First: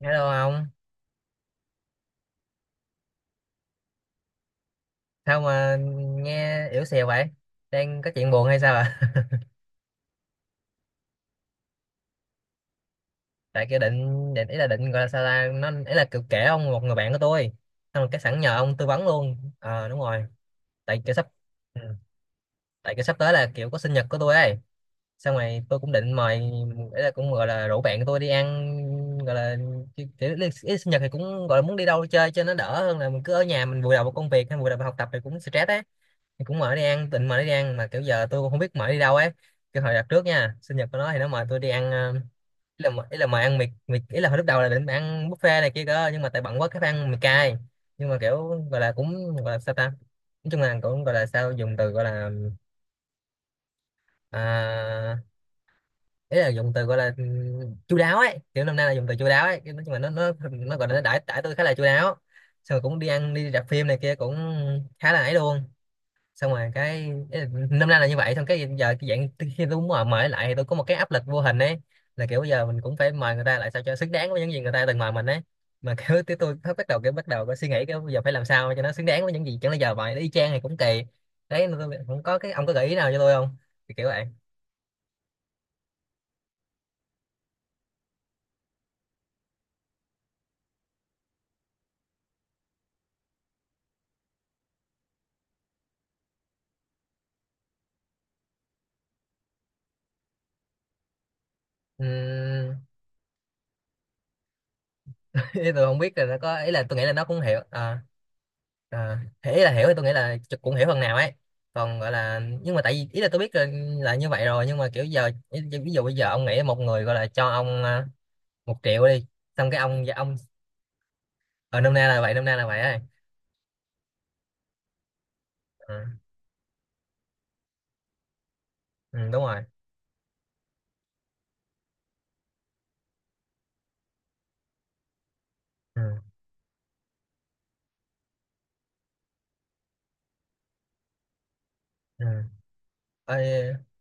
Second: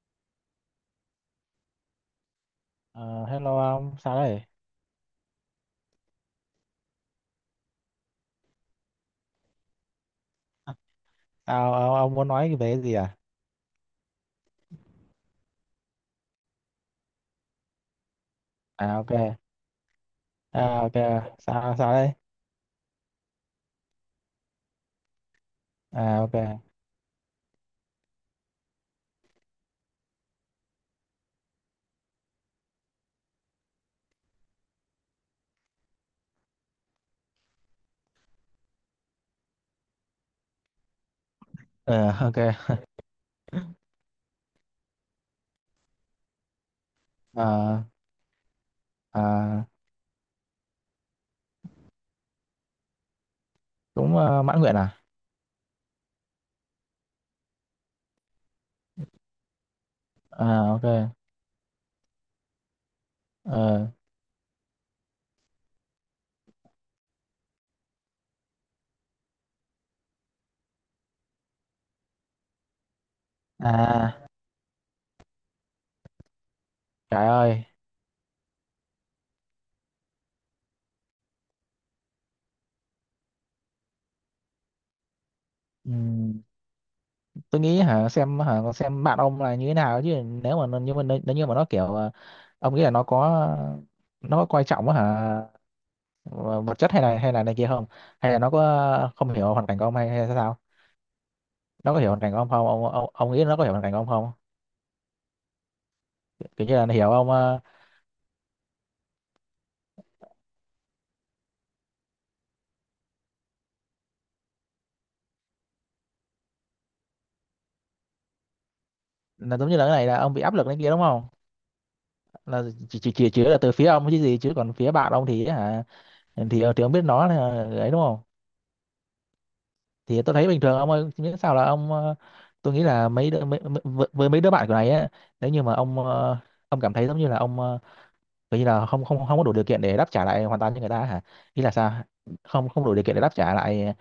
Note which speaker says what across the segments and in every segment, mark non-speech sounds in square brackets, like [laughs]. Speaker 1: Hello ông,
Speaker 2: Ờ, hello ông, sao đây?
Speaker 1: sao mà nghe yếu xìu vậy? Đang có chuyện buồn hay sao ạ?
Speaker 2: Sao ông muốn nói về cái gì à?
Speaker 1: [laughs] Tại kia định định ý là định gọi là sao ta, nó ý là kiểu kể ông một người bạn của tôi. Xong rồi cái sẵn nhờ ông tư
Speaker 2: À
Speaker 1: vấn
Speaker 2: ok,
Speaker 1: luôn. Ờ đúng rồi.
Speaker 2: ok,
Speaker 1: Tại kiểu sắp
Speaker 2: sao
Speaker 1: ừ.
Speaker 2: sao đây?
Speaker 1: Tại kiểu sắp tới là kiểu có sinh nhật của tôi ấy. Xong rồi tôi cũng định
Speaker 2: À ok,
Speaker 1: mời ý là cũng gọi là rủ bạn của tôi đi ăn gọi là kiểu, kiểu ý là sinh nhật thì cũng gọi là muốn đi đâu chơi cho nó đỡ hơn là mình cứ ở nhà mình vùi đầu vào công việc hay vùi đầu vào học tập thì cũng stress ấy. Thì cũng mở đi ăn tịnh mở đi ăn mà kiểu giờ tôi cũng không biết mở đi đâu ấy, cái hồi đặt trước nha sinh nhật của nó thì nó mời tôi đi ăn
Speaker 2: Ờ, ok, [laughs]
Speaker 1: ý là mời ăn mì mì ý là hồi lúc đầu là định ăn buffet này kia cơ nhưng mà tại bận quá cái phải ăn mì cay,
Speaker 2: Ờ,
Speaker 1: nhưng mà kiểu gọi là cũng gọi là
Speaker 2: à,
Speaker 1: sao ta, nói chung là cũng gọi là sao dùng từ gọi là
Speaker 2: cũng mãn nguyện à?
Speaker 1: à, ý là dùng từ gọi là chu đáo ấy, kiểu năm nay là dùng từ chu đáo ấy. Cái nói chung là nó nó
Speaker 2: À
Speaker 1: nó gọi là nó
Speaker 2: ok,
Speaker 1: đãi đãi tôi khá là chu đáo, xong rồi cũng đi ăn đi rạp phim
Speaker 2: Ờ,
Speaker 1: này kia cũng khá là ấy luôn, xong rồi cái năm nay là như vậy, xong cái giờ cái dạng khi tôi muốn mời mời lại thì tôi có một cái áp lực vô hình ấy, là kiểu giờ mình cũng phải mời người ta lại sao cho xứng
Speaker 2: à
Speaker 1: đáng với những gì người ta từng mời mình ấy, mà kiểu tới tôi bắt đầu kiểu
Speaker 2: trời
Speaker 1: bắt đầu có
Speaker 2: ơi,
Speaker 1: suy nghĩ cái bây giờ phải làm sao cho nó xứng đáng với những gì, chẳng lẽ giờ mời nó y chang thì cũng kỳ đấy, nên tôi không có cái ông có gợi ý nào cho tôi không, thì kiểu vậy.
Speaker 2: Ừm, tôi nghĩ hả xem hả con xem bạn ông là như thế nào chứ nếu mà nhưng mà nếu như mà nó kiểu ông nghĩ là nó có coi trọng á hả vật chất hay là này kia không? Hay là nó có không hiểu hoàn cảnh của ông hay hay sao? Nó có hiểu hoàn cảnh của ông không
Speaker 1: Ừm,
Speaker 2: ông ông nghĩ nó có hiểu hoàn cảnh của ông không?
Speaker 1: [laughs] tôi không biết là nó có
Speaker 2: Kiểu
Speaker 1: ý
Speaker 2: như
Speaker 1: là
Speaker 2: là nó
Speaker 1: tôi nghĩ
Speaker 2: hiểu
Speaker 1: là nó
Speaker 2: ông
Speaker 1: cũng hiểu. Ờ à, thì ý là hiểu thì tôi nghĩ là chụp cũng hiểu phần nào ấy, còn gọi là nhưng mà tại vì ý là tôi biết là như vậy rồi, nhưng mà kiểu giờ ý- ví dụ bây giờ ông nghĩ một người gọi là cho ông à, một triệu đi,
Speaker 2: là giống
Speaker 1: xong
Speaker 2: như
Speaker 1: cái
Speaker 2: là cái này là ông
Speaker 1: ông
Speaker 2: bị áp lực này kia đúng không?
Speaker 1: ở nôm na là vậy, nôm na
Speaker 2: Là
Speaker 1: là vậy ấy.
Speaker 2: chỉ là từ phía ông chứ gì, chứ còn phía bạn ông thì hả
Speaker 1: ừ,
Speaker 2: thì thì ông biết nó là ấy đúng không?
Speaker 1: ừ, đúng rồi.
Speaker 2: Thì tôi thấy bình thường ông ơi, miễn sao là ông tôi nghĩ là mấy đứa, mấy, mấy- với mấy đứa bạn của này á, nếu như mà
Speaker 1: Ừ,
Speaker 2: ông ông cảm thấy giống như là ông kiểu như là không không không có đủ điều kiện để đáp trả lại hoàn toàn cho người ta hả, ý là sao
Speaker 1: ừ.
Speaker 2: không không đủ điều kiện để đáp trả
Speaker 1: Ôi,
Speaker 2: lại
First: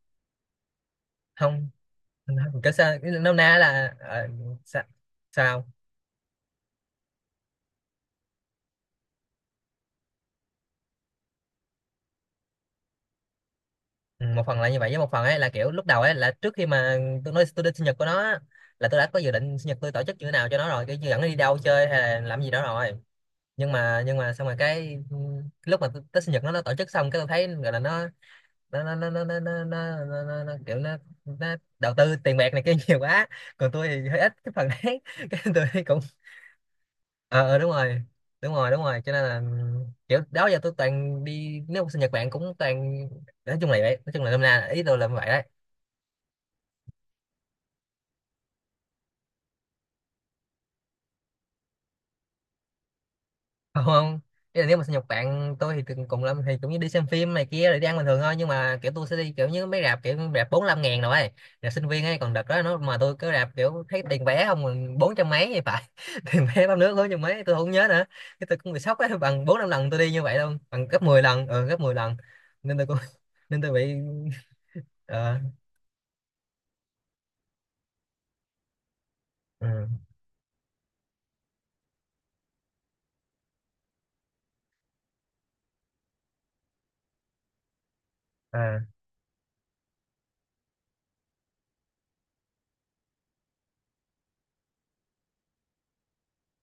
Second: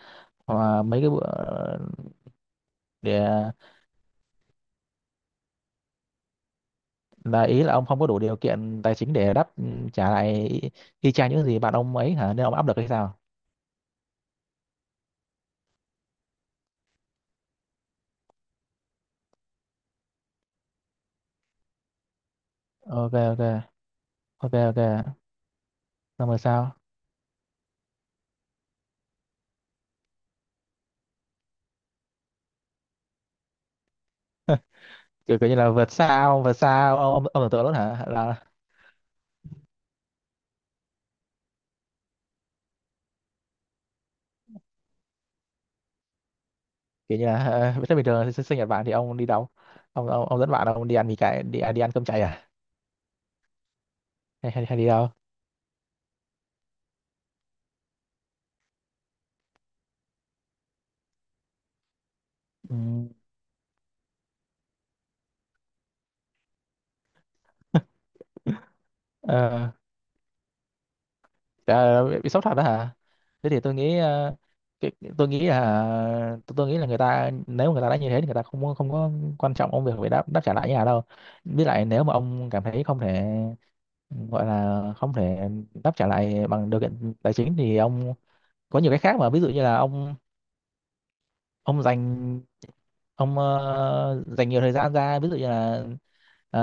Speaker 2: ờ, mấy cái bữa
Speaker 1: không không, kiểu sao ý là nôm
Speaker 2: để
Speaker 1: na là ờ, sao, sao?
Speaker 2: là ý là ông không có đủ điều kiện tài chính để đáp trả lại y y chang những gì bạn ông ấy hả nên ông áp lực hay sao?
Speaker 1: Ừ, một phần là như vậy với một phần ấy là kiểu lúc đầu ấy là trước khi mà tôi nói tôi đi sinh nhật của nó á, là tôi đã có dự định sinh nhật tôi tổ chức như thế nào cho nó rồi cái dẫn nó đi đâu chơi hay là làm gì đó rồi,
Speaker 2: Ok ok,
Speaker 1: nhưng mà xong
Speaker 2: ok
Speaker 1: rồi
Speaker 2: ok,
Speaker 1: cái lúc mà Tết
Speaker 2: xong
Speaker 1: sinh
Speaker 2: rồi
Speaker 1: nhật nó
Speaker 2: sao,
Speaker 1: tổ chức xong cái tôi thấy gọi là nó kiểu nó đầu tư tiền bạc này kia [laughs] nhiều quá, còn tôi thì hơi ít cái phần đấy [laughs]
Speaker 2: kiểu,
Speaker 1: cái
Speaker 2: kiểu như
Speaker 1: tôi
Speaker 2: là
Speaker 1: thấy cũng
Speaker 2: vượt xa ông
Speaker 1: ờ
Speaker 2: ông tưởng
Speaker 1: ờ,
Speaker 2: tượng
Speaker 1: đúng
Speaker 2: luôn
Speaker 1: rồi,
Speaker 2: hả? Là
Speaker 1: đúng rồi đúng rồi cho nên là kiểu đó giờ tôi toàn đi nếu mà sinh nhật bạn cũng toàn nói chung là vậy, nói chung là năm nay ý tôi là vậy đấy.
Speaker 2: kiểu như là thế bình thường sinh sinh nhật bạn thì ông đi đâu? Ông ông dẫn bạn ông đi ăn mì cái đi, à, đi ăn cơm cháy à,
Speaker 1: Không, không.
Speaker 2: hay,
Speaker 1: Ý
Speaker 2: hay,
Speaker 1: là nếu
Speaker 2: hay
Speaker 1: mà
Speaker 2: đi
Speaker 1: sinh nhật
Speaker 2: đâu?
Speaker 1: bạn tôi thì từng cùng lắm thì cũng như đi xem phim này kia rồi đi ăn bình thường thôi, nhưng mà kiểu tôi sẽ đi kiểu như mấy rạp kiểu rạp bốn năm ngàn rồi ấy. Rạp sinh viên ấy, còn đợt đó nó mà tôi cứ rạp kiểu thấy tiền vé không còn bốn trăm mấy thì phải, [laughs] tiền vé bắp nước bốn trăm mấy tôi không nhớ nữa, cái tôi cũng bị sốc ấy bằng bốn
Speaker 2: Ừ,
Speaker 1: năm lần tôi đi như vậy luôn, bằng gấp 10 lần. Ừ, gấp 10
Speaker 2: à,
Speaker 1: lần,
Speaker 2: bị sốc thật đó
Speaker 1: nên tôi
Speaker 2: hả?
Speaker 1: cũng [laughs]
Speaker 2: Thế thì
Speaker 1: nên tôi
Speaker 2: tôi
Speaker 1: bị
Speaker 2: nghĩ cái, tôi
Speaker 1: ờ.
Speaker 2: nghĩ là tôi nghĩ là người ta nếu mà người ta đã như thế thì người ta không có quan
Speaker 1: Ừ.
Speaker 2: trọng công việc phải đáp đáp trả lại nhà đâu. Với lại nếu mà ông cảm thấy không thể gọi là không thể đáp trả lại bằng điều kiện tài chính thì ông có
Speaker 1: Ờ.
Speaker 2: nhiều cái khác mà, ví dụ như là ông dành ông dành nhiều thời gian ra, ví dụ như là ờ,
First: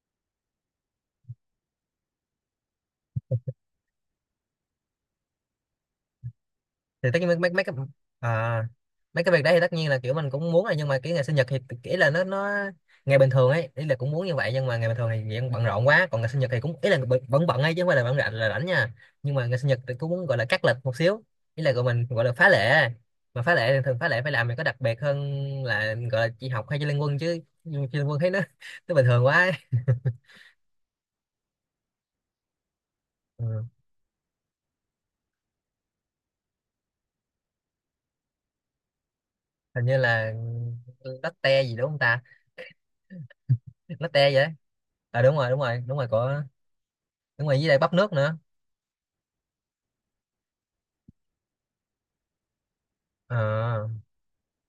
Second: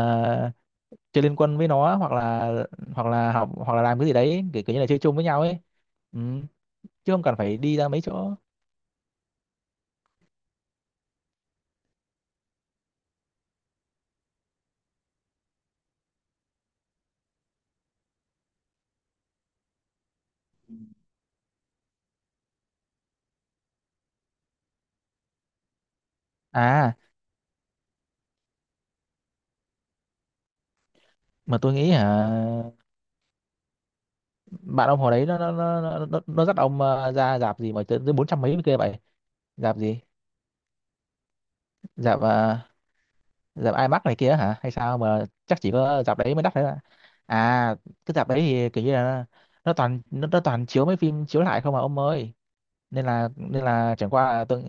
Speaker 2: chơi liên quân với nó, hoặc là học hoặc là làm cái gì đấy kiểu, kiểu như là chơi chung với nhau ấy. Ừ,
Speaker 1: Thì
Speaker 2: chứ
Speaker 1: tất
Speaker 2: không
Speaker 1: nhiên
Speaker 2: cần
Speaker 1: mấy mấy,
Speaker 2: phải
Speaker 1: mấy cái
Speaker 2: đi ra mấy chỗ.
Speaker 1: à, mấy cái việc đấy thì tất nhiên là kiểu mình cũng muốn rồi, nhưng mà cái ngày sinh nhật thì ý là nó, ngày bình thường ấy ý là cũng muốn như vậy nhưng mà ngày bình thường thì dạng bận rộn quá, còn ngày sinh nhật thì cũng ý là bận- vẫn bận ấy chứ không phải là bận rộn là rảnh nha, nhưng mà ngày sinh nhật thì cũng muốn gọi là cắt lịch một xíu, ý là gọi mình gọi là phá lệ, mà phá lệ thì thường phá lệ phải làm mình có đặc biệt hơn, là gọi là chị học hay chơi
Speaker 2: À,
Speaker 1: liên quân chứ, chơi liên quân thấy nó [laughs] nó bình thường quá ấy.
Speaker 2: mà tôi nghĩ hả
Speaker 1: Ừ.
Speaker 2: bạn ông hồi đấy nó nó dắt ông ra dạp gì mà tới tới bốn trăm mấy kia vậy? Dạp
Speaker 1: Hình như
Speaker 2: gì,
Speaker 1: là latte gì đúng không
Speaker 2: dạp
Speaker 1: ta,
Speaker 2: dạp IMAX này
Speaker 1: latte
Speaker 2: kia
Speaker 1: vậy.
Speaker 2: hả hay sao,
Speaker 1: À
Speaker 2: mà
Speaker 1: đúng rồi đúng
Speaker 2: chắc chỉ
Speaker 1: rồi đúng
Speaker 2: có
Speaker 1: rồi
Speaker 2: dạp đấy
Speaker 1: có,
Speaker 2: mới đắt đấy ạ.
Speaker 1: đúng rồi với
Speaker 2: À
Speaker 1: lại bắp nước
Speaker 2: cái dạp
Speaker 1: nữa.
Speaker 2: đấy thì kiểu như là nó toàn nó toàn chiếu mấy phim chiếu lại không mà ông ơi, nên
Speaker 1: Ờ,
Speaker 2: là chẳng qua là tôi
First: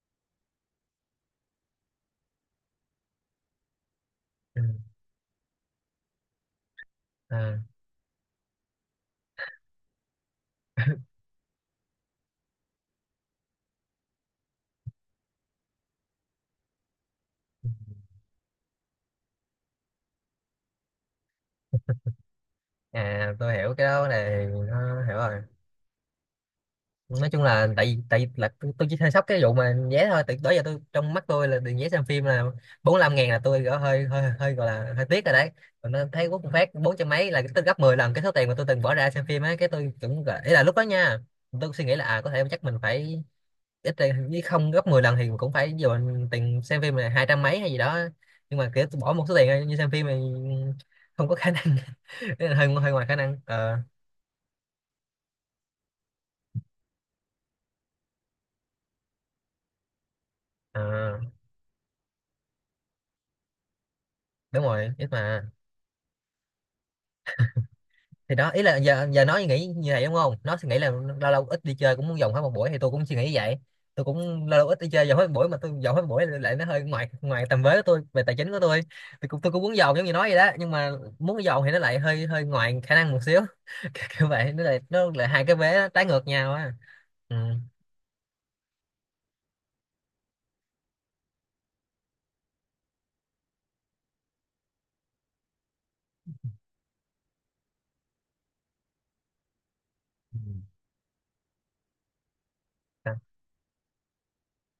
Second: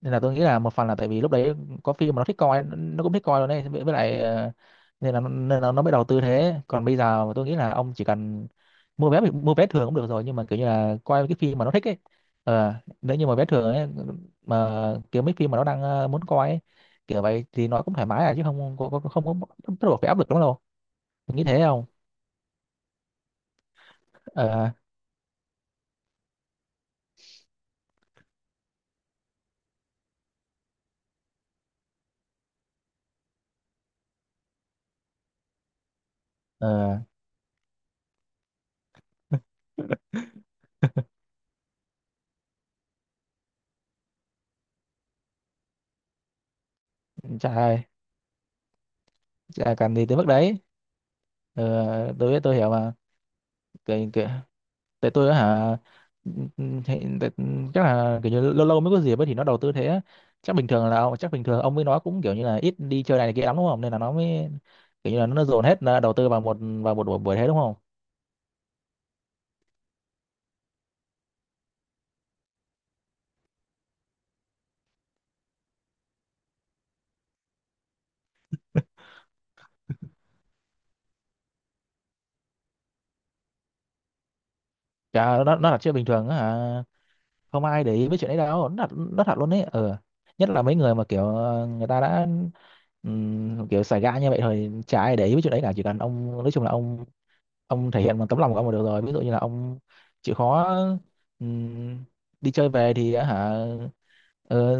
Speaker 2: nên là tôi nghĩ là một phần là tại vì lúc đấy có phim mà nó thích coi, nó cũng thích coi luôn đấy, với lại ờ,
Speaker 1: ừ,
Speaker 2: nên là nên là nó mới đầu tư thế. Còn bây giờ tôi nghĩ
Speaker 1: à,
Speaker 2: là ông chỉ cần mua vé thường cũng được rồi, nhưng mà kiểu như là
Speaker 1: [laughs]
Speaker 2: coi cái phim mà nó thích ấy. Ờ nếu như mà vé thường ấy mà kiểu mấy phim mà nó đang muốn coi ấy, kiểu vậy thì nó cũng thoải mái à, chứ không không có bắt buộc phải áp lực lắm đâu, tôi nghĩ thế không?
Speaker 1: à tôi hiểu cái đó này
Speaker 2: Ờ
Speaker 1: nó hiểu rồi, nói chung là tại vì là tôi chỉ hơi sốc cái vụ mà vé thôi, từ đó giờ tôi trong mắt tôi là tiền vé xem phim là 45 ngàn là tôi gọi hơi hơi hơi gọi là hơi tiếc rồi đấy, còn nó thấy quốc phát bốn
Speaker 2: ờ
Speaker 1: trăm mấy là cái tôi gấp 10 lần cái số tiền mà tôi từng bỏ ra xem phim ấy, cái tôi
Speaker 2: [laughs]
Speaker 1: cũng gọi- ý là lúc đó nha tôi suy nghĩ là à có thể chắc mình phải ít ra- với không gấp 10 lần thì cũng phải dồn tiền xem phim là hai trăm
Speaker 2: trời
Speaker 1: mấy hay gì
Speaker 2: ơi,
Speaker 1: đó, nhưng mà kiểu tôi bỏ một số tiền
Speaker 2: chả
Speaker 1: như xem
Speaker 2: cần gì
Speaker 1: phim
Speaker 2: tới
Speaker 1: này
Speaker 2: mức đấy
Speaker 1: không có khả năng.
Speaker 2: ờ
Speaker 1: Ý là
Speaker 2: tôi hiểu
Speaker 1: hơi hơi
Speaker 2: mà.
Speaker 1: ngoài khả năng ờ.
Speaker 2: Kệ- kệ. Tại tôi á hả ừ, ừ, thì, tại, ừ, chắc là kiểu như lâu lâu mới có dịp ấy thì nó đầu tư thế á. Chắc bình
Speaker 1: Ờ,
Speaker 2: thường là chắc bình thường ông với nó cũng kiểu như là ít đi chơi này, này kia lắm đúng không, nên là nó mới
Speaker 1: đúng rồi ít
Speaker 2: kiểu như là nó
Speaker 1: mà.
Speaker 2: dồn hết là đầu tư vào một buổi buổi thế đúng không?
Speaker 1: Thì đó ý là giờ giờ nó nghĩ như vậy đúng không, nó suy nghĩ là lâu lâu ít đi chơi cũng muốn dồn hết một buổi, thì tôi cũng suy nghĩ như vậy, tôi cũng lâu lâu ít đi chơi dồn hết một buổi, mà tôi dồn hết một buổi lại nó hơi ngoài ngoài tầm với của tôi về tài chính của tôi, thì cũng tôi cũng muốn dồn giống như nói vậy đó, nhưng mà muốn dồn thì nó lại hơi hơi ngoài khả năng một xíu, [laughs] kiểu kiểu vậy nó lại
Speaker 2: Chả
Speaker 1: hai cái
Speaker 2: nó
Speaker 1: vế
Speaker 2: là
Speaker 1: nó
Speaker 2: chuyện
Speaker 1: trái
Speaker 2: bình
Speaker 1: ngược
Speaker 2: thường á
Speaker 1: nhau á.
Speaker 2: hả,
Speaker 1: Ừ.
Speaker 2: không ai để ý với chuyện đấy đâu, nó thật luôn ấy ờ. Nhất là mấy người mà kiểu người ta đã kiểu xài gã như vậy thôi, chả ai để ý với chuyện đấy cả. Chỉ cần ông nói chung là ông thể hiện bằng tấm lòng của ông là được rồi, ví dụ như là ông chịu
Speaker 1: Ừ.
Speaker 2: khó ừm, đi chơi về thì á hả ờ,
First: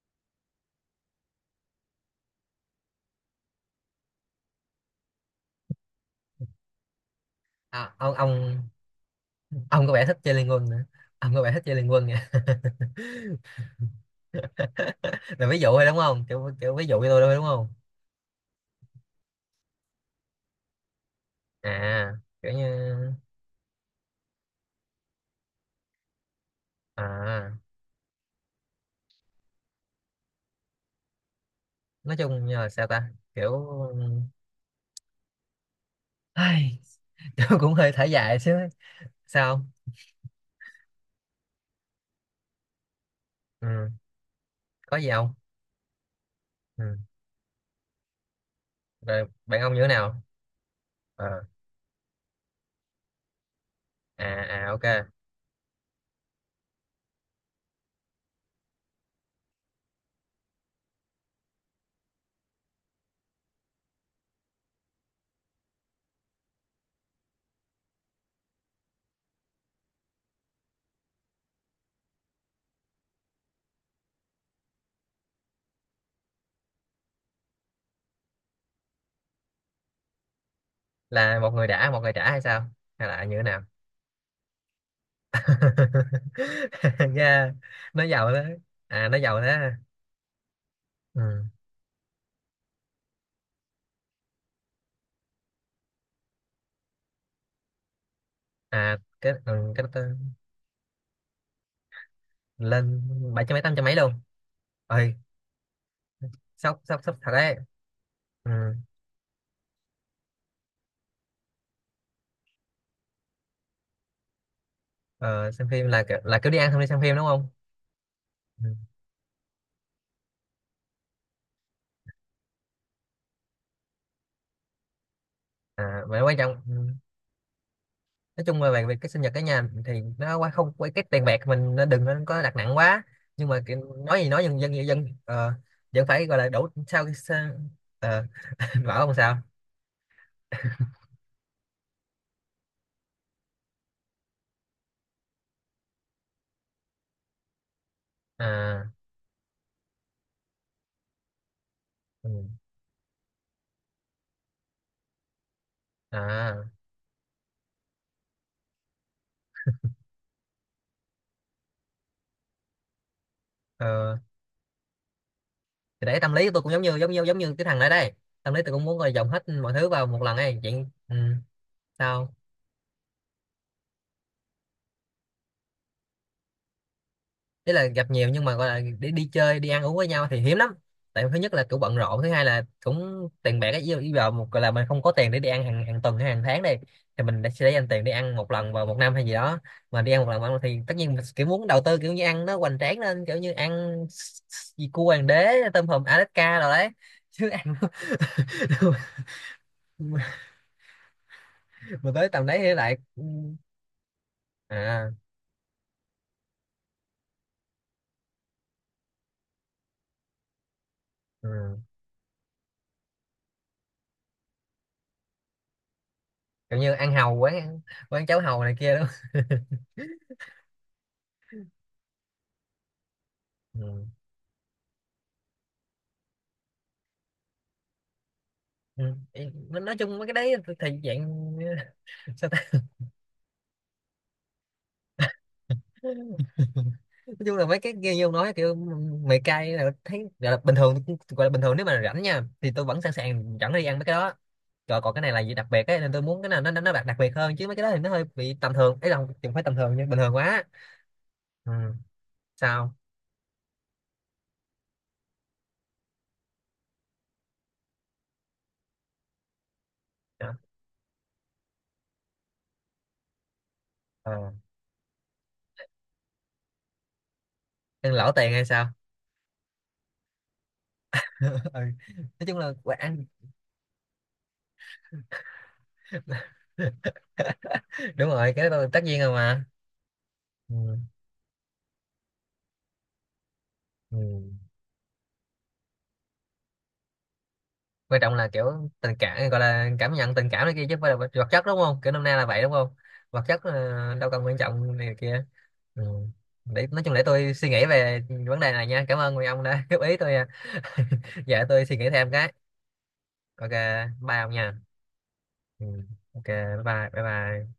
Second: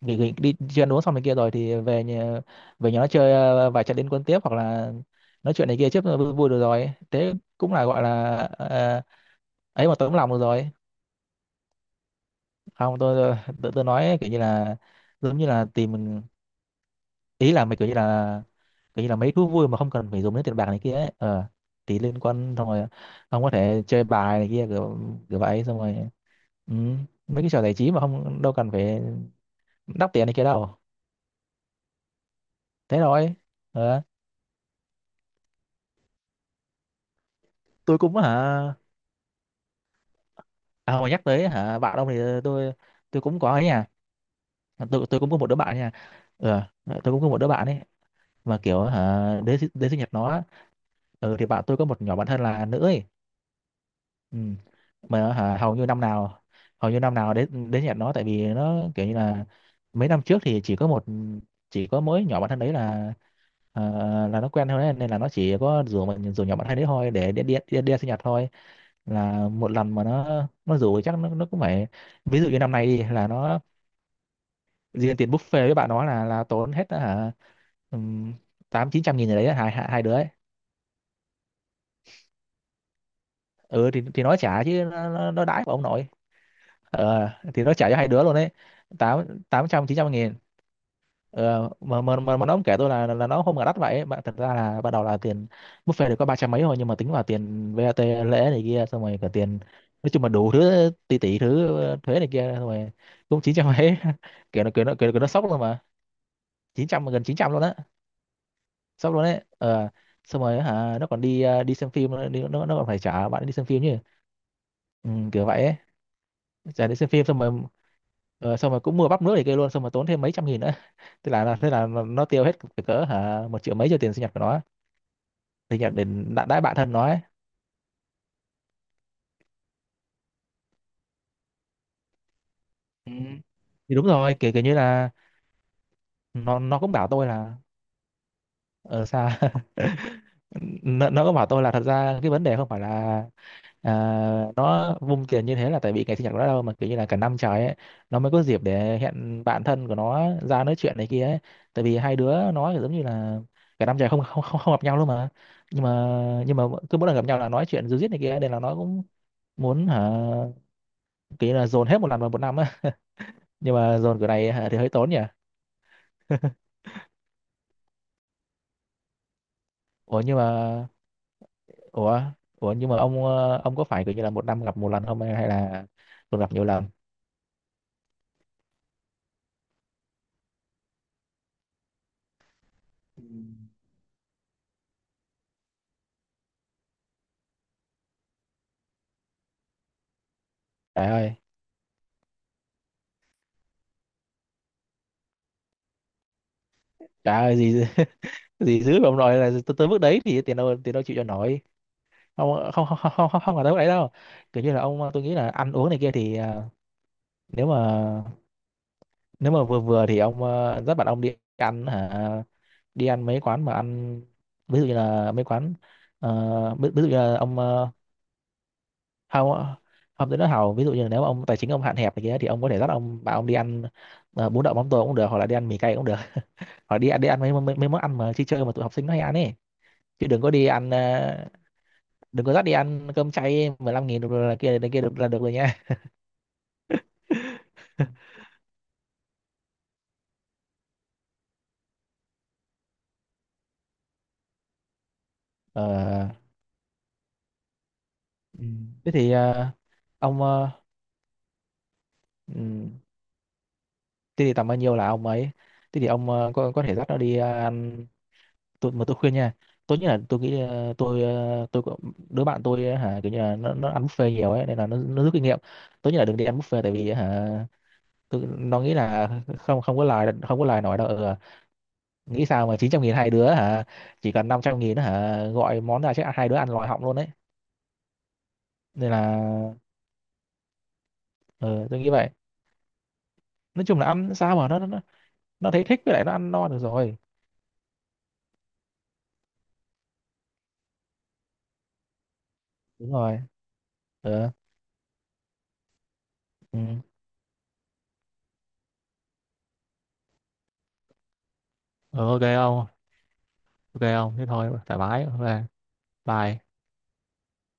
Speaker 2: nghỉ đi chơi ăn uống xong này kia rồi thì về nhà, về nhà nó chơi vài trận liên quân tiếp hoặc là nói chuyện này kia trước vui, vui được rồi thế cũng là
Speaker 1: À,
Speaker 2: gọi
Speaker 1: ông
Speaker 2: là
Speaker 1: ông ông
Speaker 2: ấy
Speaker 1: có
Speaker 2: mà
Speaker 1: vẻ
Speaker 2: tấm
Speaker 1: thích
Speaker 2: lòng
Speaker 1: chơi
Speaker 2: được
Speaker 1: liên quân
Speaker 2: rồi.
Speaker 1: nữa, ông có vẻ thích chơi liên quân nha.
Speaker 2: Không
Speaker 1: [laughs]
Speaker 2: tôi nói kiểu như là
Speaker 1: [laughs]
Speaker 2: giống
Speaker 1: Là
Speaker 2: như
Speaker 1: ví
Speaker 2: là
Speaker 1: dụ thôi
Speaker 2: tìm
Speaker 1: đúng không, kiểu, kiểu ví dụ cho tôi thôi đúng
Speaker 2: ý là
Speaker 1: không.
Speaker 2: mày kiểu như là mấy thú vui mà không cần phải dùng đến tiền bạc này kia ấy ờ,
Speaker 1: À
Speaker 2: thì liên
Speaker 1: kiểu
Speaker 2: quan xong rồi
Speaker 1: như
Speaker 2: ông có thể chơi bài này kia kiểu, kiểu vậy xong rồi. Ừ, mấy cái
Speaker 1: à
Speaker 2: trò giải trí mà không đâu cần phải đắp tiền này kia đâu.
Speaker 1: nói chung như là sao
Speaker 2: Thế
Speaker 1: ta,
Speaker 2: rồi
Speaker 1: kiểu
Speaker 2: ờ.
Speaker 1: ai [laughs] tôi cũng hơi
Speaker 2: Tôi
Speaker 1: thở
Speaker 2: cũng
Speaker 1: dài chứ,
Speaker 2: hả,
Speaker 1: sao không?
Speaker 2: à mà nhắc tới hả bạn ông thì tôi tôi cũng có ấy
Speaker 1: Ừ.
Speaker 2: nha.
Speaker 1: Có gì
Speaker 2: Tôi cũng
Speaker 1: không?
Speaker 2: có một đứa bạn nha. Ờ
Speaker 1: Ừ.
Speaker 2: tôi cũng có một đứa bạn ấy mà kiểu
Speaker 1: Rồi
Speaker 2: hả đến
Speaker 1: bạn ông như thế
Speaker 2: đến sinh nhật
Speaker 1: nào.
Speaker 2: nó á, ừ,
Speaker 1: Ờ.
Speaker 2: thì bạn tôi có một nhỏ bạn thân là nữ ấy. Ừ,
Speaker 1: À à ok,
Speaker 2: mà hả, hầu như năm nào hầu như năm nào đến đến nhạc nó, tại vì nó kiểu như là mấy năm trước thì chỉ có một chỉ có mỗi nhỏ bạn thân đấy là ờ, là nó quen thôi đấy. Nên là nó chỉ có rủ mình rủ nhỏ bạn thân đấy thôi để đi sinh nhật thôi. Là một lần mà nó rủ thì chắc nó cũng phải, ví dụ như năm nay đi là nó riêng tiền buffet với bạn nó là tốn hết hả tám chín trăm nghìn gì đấy hai hai hai đứa ấy.
Speaker 1: là một người đã một người trả hay sao, hay là như thế nào.
Speaker 2: Ừ thì nó trả chứ nó đãi của ông nội,
Speaker 1: [laughs]
Speaker 2: ờ
Speaker 1: Nghe
Speaker 2: thì nó trả cho
Speaker 1: nói
Speaker 2: hai đứa
Speaker 1: giàu
Speaker 2: luôn
Speaker 1: đó,
Speaker 2: đấy.
Speaker 1: à nói
Speaker 2: Tám
Speaker 1: giàu đó
Speaker 2: Tám
Speaker 1: ha.
Speaker 2: trăm chín trăm nghìn.
Speaker 1: Ừ.
Speaker 2: Ờ, mà nó cũng kể tôi là nó không ngờ đắt vậy bạn. Thật ra là ban đầu là tiền buffet được có ba trăm mấy thôi nhưng mà tính vào tiền VAT lễ này kia
Speaker 1: À
Speaker 2: xong rồi cả
Speaker 1: cái
Speaker 2: tiền,
Speaker 1: cái đó-
Speaker 2: nói chung là
Speaker 1: tên
Speaker 2: đủ thứ tỷ tỷ thứ thuế này kia xong rồi
Speaker 1: lên
Speaker 2: cũng
Speaker 1: bảy trăm
Speaker 2: chín
Speaker 1: mấy
Speaker 2: trăm
Speaker 1: tám trăm mấy
Speaker 2: mấy.
Speaker 1: luôn,
Speaker 2: [laughs] Kiểu nó
Speaker 1: ơi
Speaker 2: nó sốc luôn mà,
Speaker 1: sốc
Speaker 2: chín
Speaker 1: sốc
Speaker 2: trăm
Speaker 1: sốc
Speaker 2: gần
Speaker 1: thật
Speaker 2: chín trăm
Speaker 1: đấy.
Speaker 2: luôn á,
Speaker 1: Ừ.
Speaker 2: sốc luôn đấy ờ. Xong rồi hả nó còn đi đi xem phim nữa, nó còn phải trả bạn đi xem phim chứ, ừ, kiểu
Speaker 1: Ờ,
Speaker 2: vậy
Speaker 1: xem
Speaker 2: ấy.
Speaker 1: phim là kiểu đi ăn xong đi
Speaker 2: Giả đi
Speaker 1: xem
Speaker 2: xem
Speaker 1: phim
Speaker 2: phim
Speaker 1: đúng
Speaker 2: xong
Speaker 1: không?
Speaker 2: rồi ờ,
Speaker 1: Ừ.
Speaker 2: xong rồi cũng mua bắp nước thì kia luôn, xong rồi tốn thêm mấy trăm nghìn nữa [laughs] thế là nó tiêu hết cỡ cỡ hả một triệu mấy cho tiền sinh nhật của nó, sinh nhật
Speaker 1: À,
Speaker 2: để
Speaker 1: vậy quan
Speaker 2: đãi
Speaker 1: trọng
Speaker 2: đãi bạn thân nó ấy.
Speaker 1: nói chung là về việc cái sinh nhật cả nhà thì nó quá không quá cái tiền bạc mình nó đừng nên có đặt nặng quá,
Speaker 2: Ừ,
Speaker 1: nhưng mà kiểu,
Speaker 2: thì đúng
Speaker 1: nói gì
Speaker 2: rồi
Speaker 1: nói
Speaker 2: kiểu
Speaker 1: dân
Speaker 2: kiểu như
Speaker 1: dân dân
Speaker 2: là
Speaker 1: ờ, vẫn phải gọi là đủ
Speaker 2: nó cũng
Speaker 1: sao
Speaker 2: bảo
Speaker 1: cái
Speaker 2: tôi
Speaker 1: sao-
Speaker 2: là
Speaker 1: ờ, [laughs]
Speaker 2: ờ
Speaker 1: bảo không
Speaker 2: sao
Speaker 1: sao
Speaker 2: [laughs] nó cũng bảo tôi là thật ra cái vấn đề không phải là à, nó vung tiền như thế là tại vì ngày sinh nhật của nó đâu, mà kiểu như là cả năm trời ấy nó mới có dịp
Speaker 1: à
Speaker 2: để hẹn bạn thân của nó ra nói chuyện này kia ấy. Tại vì hai
Speaker 1: ừ,
Speaker 2: đứa nó kiểu giống như là cả năm trời không gặp nhau luôn mà. nhưng mà nhưng mà
Speaker 1: à
Speaker 2: cứ mỗi lần gặp nhau là nói chuyện ríu rít này kia nên là nó cũng muốn hả kiểu như là dồn hết một lần vào một năm á, [laughs] nhưng mà
Speaker 1: ờ,
Speaker 2: dồn kiểu này hả, thì hơi tốn nhỉ.
Speaker 1: thì đấy tâm lý của
Speaker 2: [laughs]
Speaker 1: tôi cũng giống như cái thằng ở đây, tâm lý tôi cũng muốn gọi dồn hết mọi thứ vào
Speaker 2: ủa
Speaker 1: một lần
Speaker 2: nhưng mà
Speaker 1: ấy chuyện ừ,
Speaker 2: ủa
Speaker 1: sao,
Speaker 2: Ủa nhưng mà ông ông có phải kiểu như là một năm gặp một lần không, hay hay là còn gặp nhiều lần?
Speaker 1: ý là gặp nhiều nhưng mà gọi là đi đi chơi đi ăn uống với nhau thì hiếm lắm, tại thứ nhất là cũng bận rộn, thứ hai là
Speaker 2: Ừ,
Speaker 1: cũng tiền bạc ấy yêu yêu vào một gọi là mình không có tiền để đi ăn hàng hàng tuần hay hàng tháng đây, thì mình đã- sẽ dành tiền để ăn một lần vào một năm hay gì đó, mà đi ăn một lần vào một năm thì tất
Speaker 2: trời
Speaker 1: nhiên mình
Speaker 2: ơi,
Speaker 1: kiểu muốn đầu tư kiểu như ăn nó hoành tráng lên, kiểu như ăn s- s- gì cua hoàng đế tôm hùm Alaska rồi đấy,
Speaker 2: trời
Speaker 1: chứ
Speaker 2: ơi
Speaker 1: ăn
Speaker 2: gì gì
Speaker 1: [laughs]
Speaker 2: dữ ông nói là tới, tới mức đấy thì tiền đâu chịu cho nổi.
Speaker 1: mà tới tầm đấy
Speaker 2: Không
Speaker 1: thì
Speaker 2: không
Speaker 1: lại
Speaker 2: không
Speaker 1: ừ,
Speaker 2: không không, Không là tới mức đấy đâu, kiểu như là
Speaker 1: à
Speaker 2: ông tôi nghĩ là ăn uống này kia thì à, nếu mà nếu mà vừa vừa thì ông à, dắt bạn ông đi
Speaker 1: ừ.
Speaker 2: ăn hả đi ăn mấy quán mà ăn, ví dụ như là mấy quán
Speaker 1: Kiểu như
Speaker 2: ví dụ
Speaker 1: ăn
Speaker 2: như
Speaker 1: hàu
Speaker 2: là ông
Speaker 1: quán, quán cháo hàu này kia đó.
Speaker 2: không hao tới nó hào, ví dụ như là nếu mà ông tài chính ông hạn hẹp này kia thì ông có thể dắt ông bạn ông đi ăn
Speaker 1: Ừ.
Speaker 2: ờ, bún đậu mắm tôm cũng được hoặc là đi ăn mì cay cũng được [laughs] hoặc đi ăn mấy mấy, mấy món ăn mà chơi chơi mà tụi học sinh nó
Speaker 1: Ừ.
Speaker 2: hay ăn
Speaker 1: Em-
Speaker 2: ấy.
Speaker 1: nói chung mấy
Speaker 2: Chứ
Speaker 1: cái
Speaker 2: đừng có
Speaker 1: đấy
Speaker 2: đi
Speaker 1: thì
Speaker 2: ăn
Speaker 1: dạng [laughs]
Speaker 2: đừng
Speaker 1: sao
Speaker 2: có dắt đi
Speaker 1: ta,
Speaker 2: ăn cơm chay 15 nghìn được rồi là kia được là được rồi nha.
Speaker 1: nói chung là mấy cái kia
Speaker 2: [laughs]
Speaker 1: như ông nói kiểu mày cay là thấy gọi là bình thường, gọi là bình thường nếu mà rảnh nha thì tôi vẫn sẵn sàng rảnh đi ăn mấy cái đó, rồi còn cái này là gì đặc biệt ấy nên tôi
Speaker 2: Ờ,
Speaker 1: muốn cái nào nó đặc đặc biệt hơn, chứ mấy cái đó thì nó hơi bị
Speaker 2: Ừ,
Speaker 1: tầm thường ấy,
Speaker 2: thế
Speaker 1: là không
Speaker 2: thì
Speaker 1: không phải tầm thường nha, bình thường
Speaker 2: ông
Speaker 1: quá. Ừ.
Speaker 2: ừm,
Speaker 1: Sao.
Speaker 2: thế thì tầm bao nhiêu là ông ấy, thế thì ông có thể dắt nó đi ăn. Tôi mà tôi khuyên nha, tốt nhất là tôi
Speaker 1: Dạ.
Speaker 2: nghĩ tôi đứa bạn tôi ờ, hả kiểu như là nó ăn buffet
Speaker 1: Ờ.
Speaker 2: nhiều ấy nên là nó rút kinh nghiệm, tốt nhất là đừng đi ăn buffet tại vì hả
Speaker 1: Ăn lỗ tiền hay
Speaker 2: nó
Speaker 1: sao.
Speaker 2: nghĩ là không không có lời nói đâu ừ,
Speaker 1: [laughs] Ừ. Nói
Speaker 2: nghĩ
Speaker 1: chung
Speaker 2: sao
Speaker 1: là
Speaker 2: mà 900 nghìn
Speaker 1: ăn
Speaker 2: hai đứa hả, chỉ cần 500 nghìn hả gọi món ra chắc hai đứa ăn lòi họng luôn
Speaker 1: [laughs]
Speaker 2: đấy.
Speaker 1: đúng rồi cái đó là tất
Speaker 2: Nên
Speaker 1: nhiên rồi
Speaker 2: là
Speaker 1: mà. Ừ.
Speaker 2: ờ, tôi nghĩ vậy, nói chung là
Speaker 1: Ừ.
Speaker 2: ăn sao mà nó thấy thích với lại nó ăn no được rồi.
Speaker 1: Quan trọng là kiểu tình cảm gọi là cảm nhận tình cảm này kia chứ không phải là vật vật chất đúng không, kiểu năm nay là vậy đúng không,
Speaker 2: Đúng rồi
Speaker 1: vật chất ờ, đâu cần
Speaker 2: ờ,
Speaker 1: quan trọng này kia. Ừ.
Speaker 2: ừ.
Speaker 1: Để nói chung để tôi suy nghĩ về vấn đề này nha, cảm ơn người ông đã [laughs] góp ý tôi, giờ tôi suy nghĩ
Speaker 2: Ờ,
Speaker 1: thêm
Speaker 2: ok
Speaker 1: cái
Speaker 2: không,
Speaker 1: ok,
Speaker 2: ok không
Speaker 1: bye
Speaker 2: thế
Speaker 1: ông
Speaker 2: thôi
Speaker 1: nha.
Speaker 2: thoải mái ok,
Speaker 1: Ừ. Ok,
Speaker 2: bye
Speaker 1: bye bye bye bye.